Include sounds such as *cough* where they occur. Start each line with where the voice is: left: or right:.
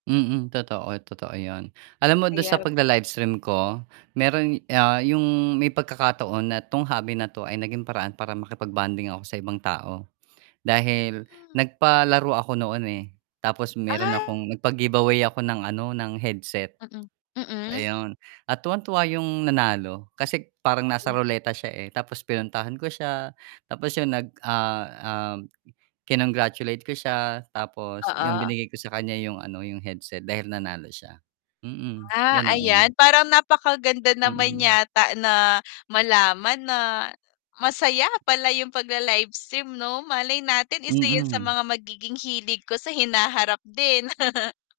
right: Mm, totoo, totoo yun alam mo dun sa
left: Ayan
right: pagla-livestream ko merong, ah, yung may pagkakataon na 'tong hobby na 'to ay naging paraan para makipag-bonding ako sa ibang tao dahil
left: *grunts*
right: nag-palaro ako noon, eh, tapos meron
left: Ah.
right: akong nag-pagiveaway ako ng ano ng headset,
left: Mm, mm.
right: ayun, at tuwang tuwa yung nanalo kasi parang nasa
left: Hmm.
right: roleta siya, eh, tapos pinuntahan ko siya tapos yun nag ah uhm, kinong-gratulate ko siya, tapos yun
left: Oo.
right: binigay ko sa kan'ya yung ano, yung headset dahil nanalo siya. Mm.
left: Ah,
right: Ganoon.
left: ayan parang napakaganda naman
right: Mm.
left: yata na malaman na masaya pala yung pagla-livestream 'no, malay natin isa 'yan sa
right: Mm.
left: mga magiging hilig ko sa hinaharap din. *chuckles*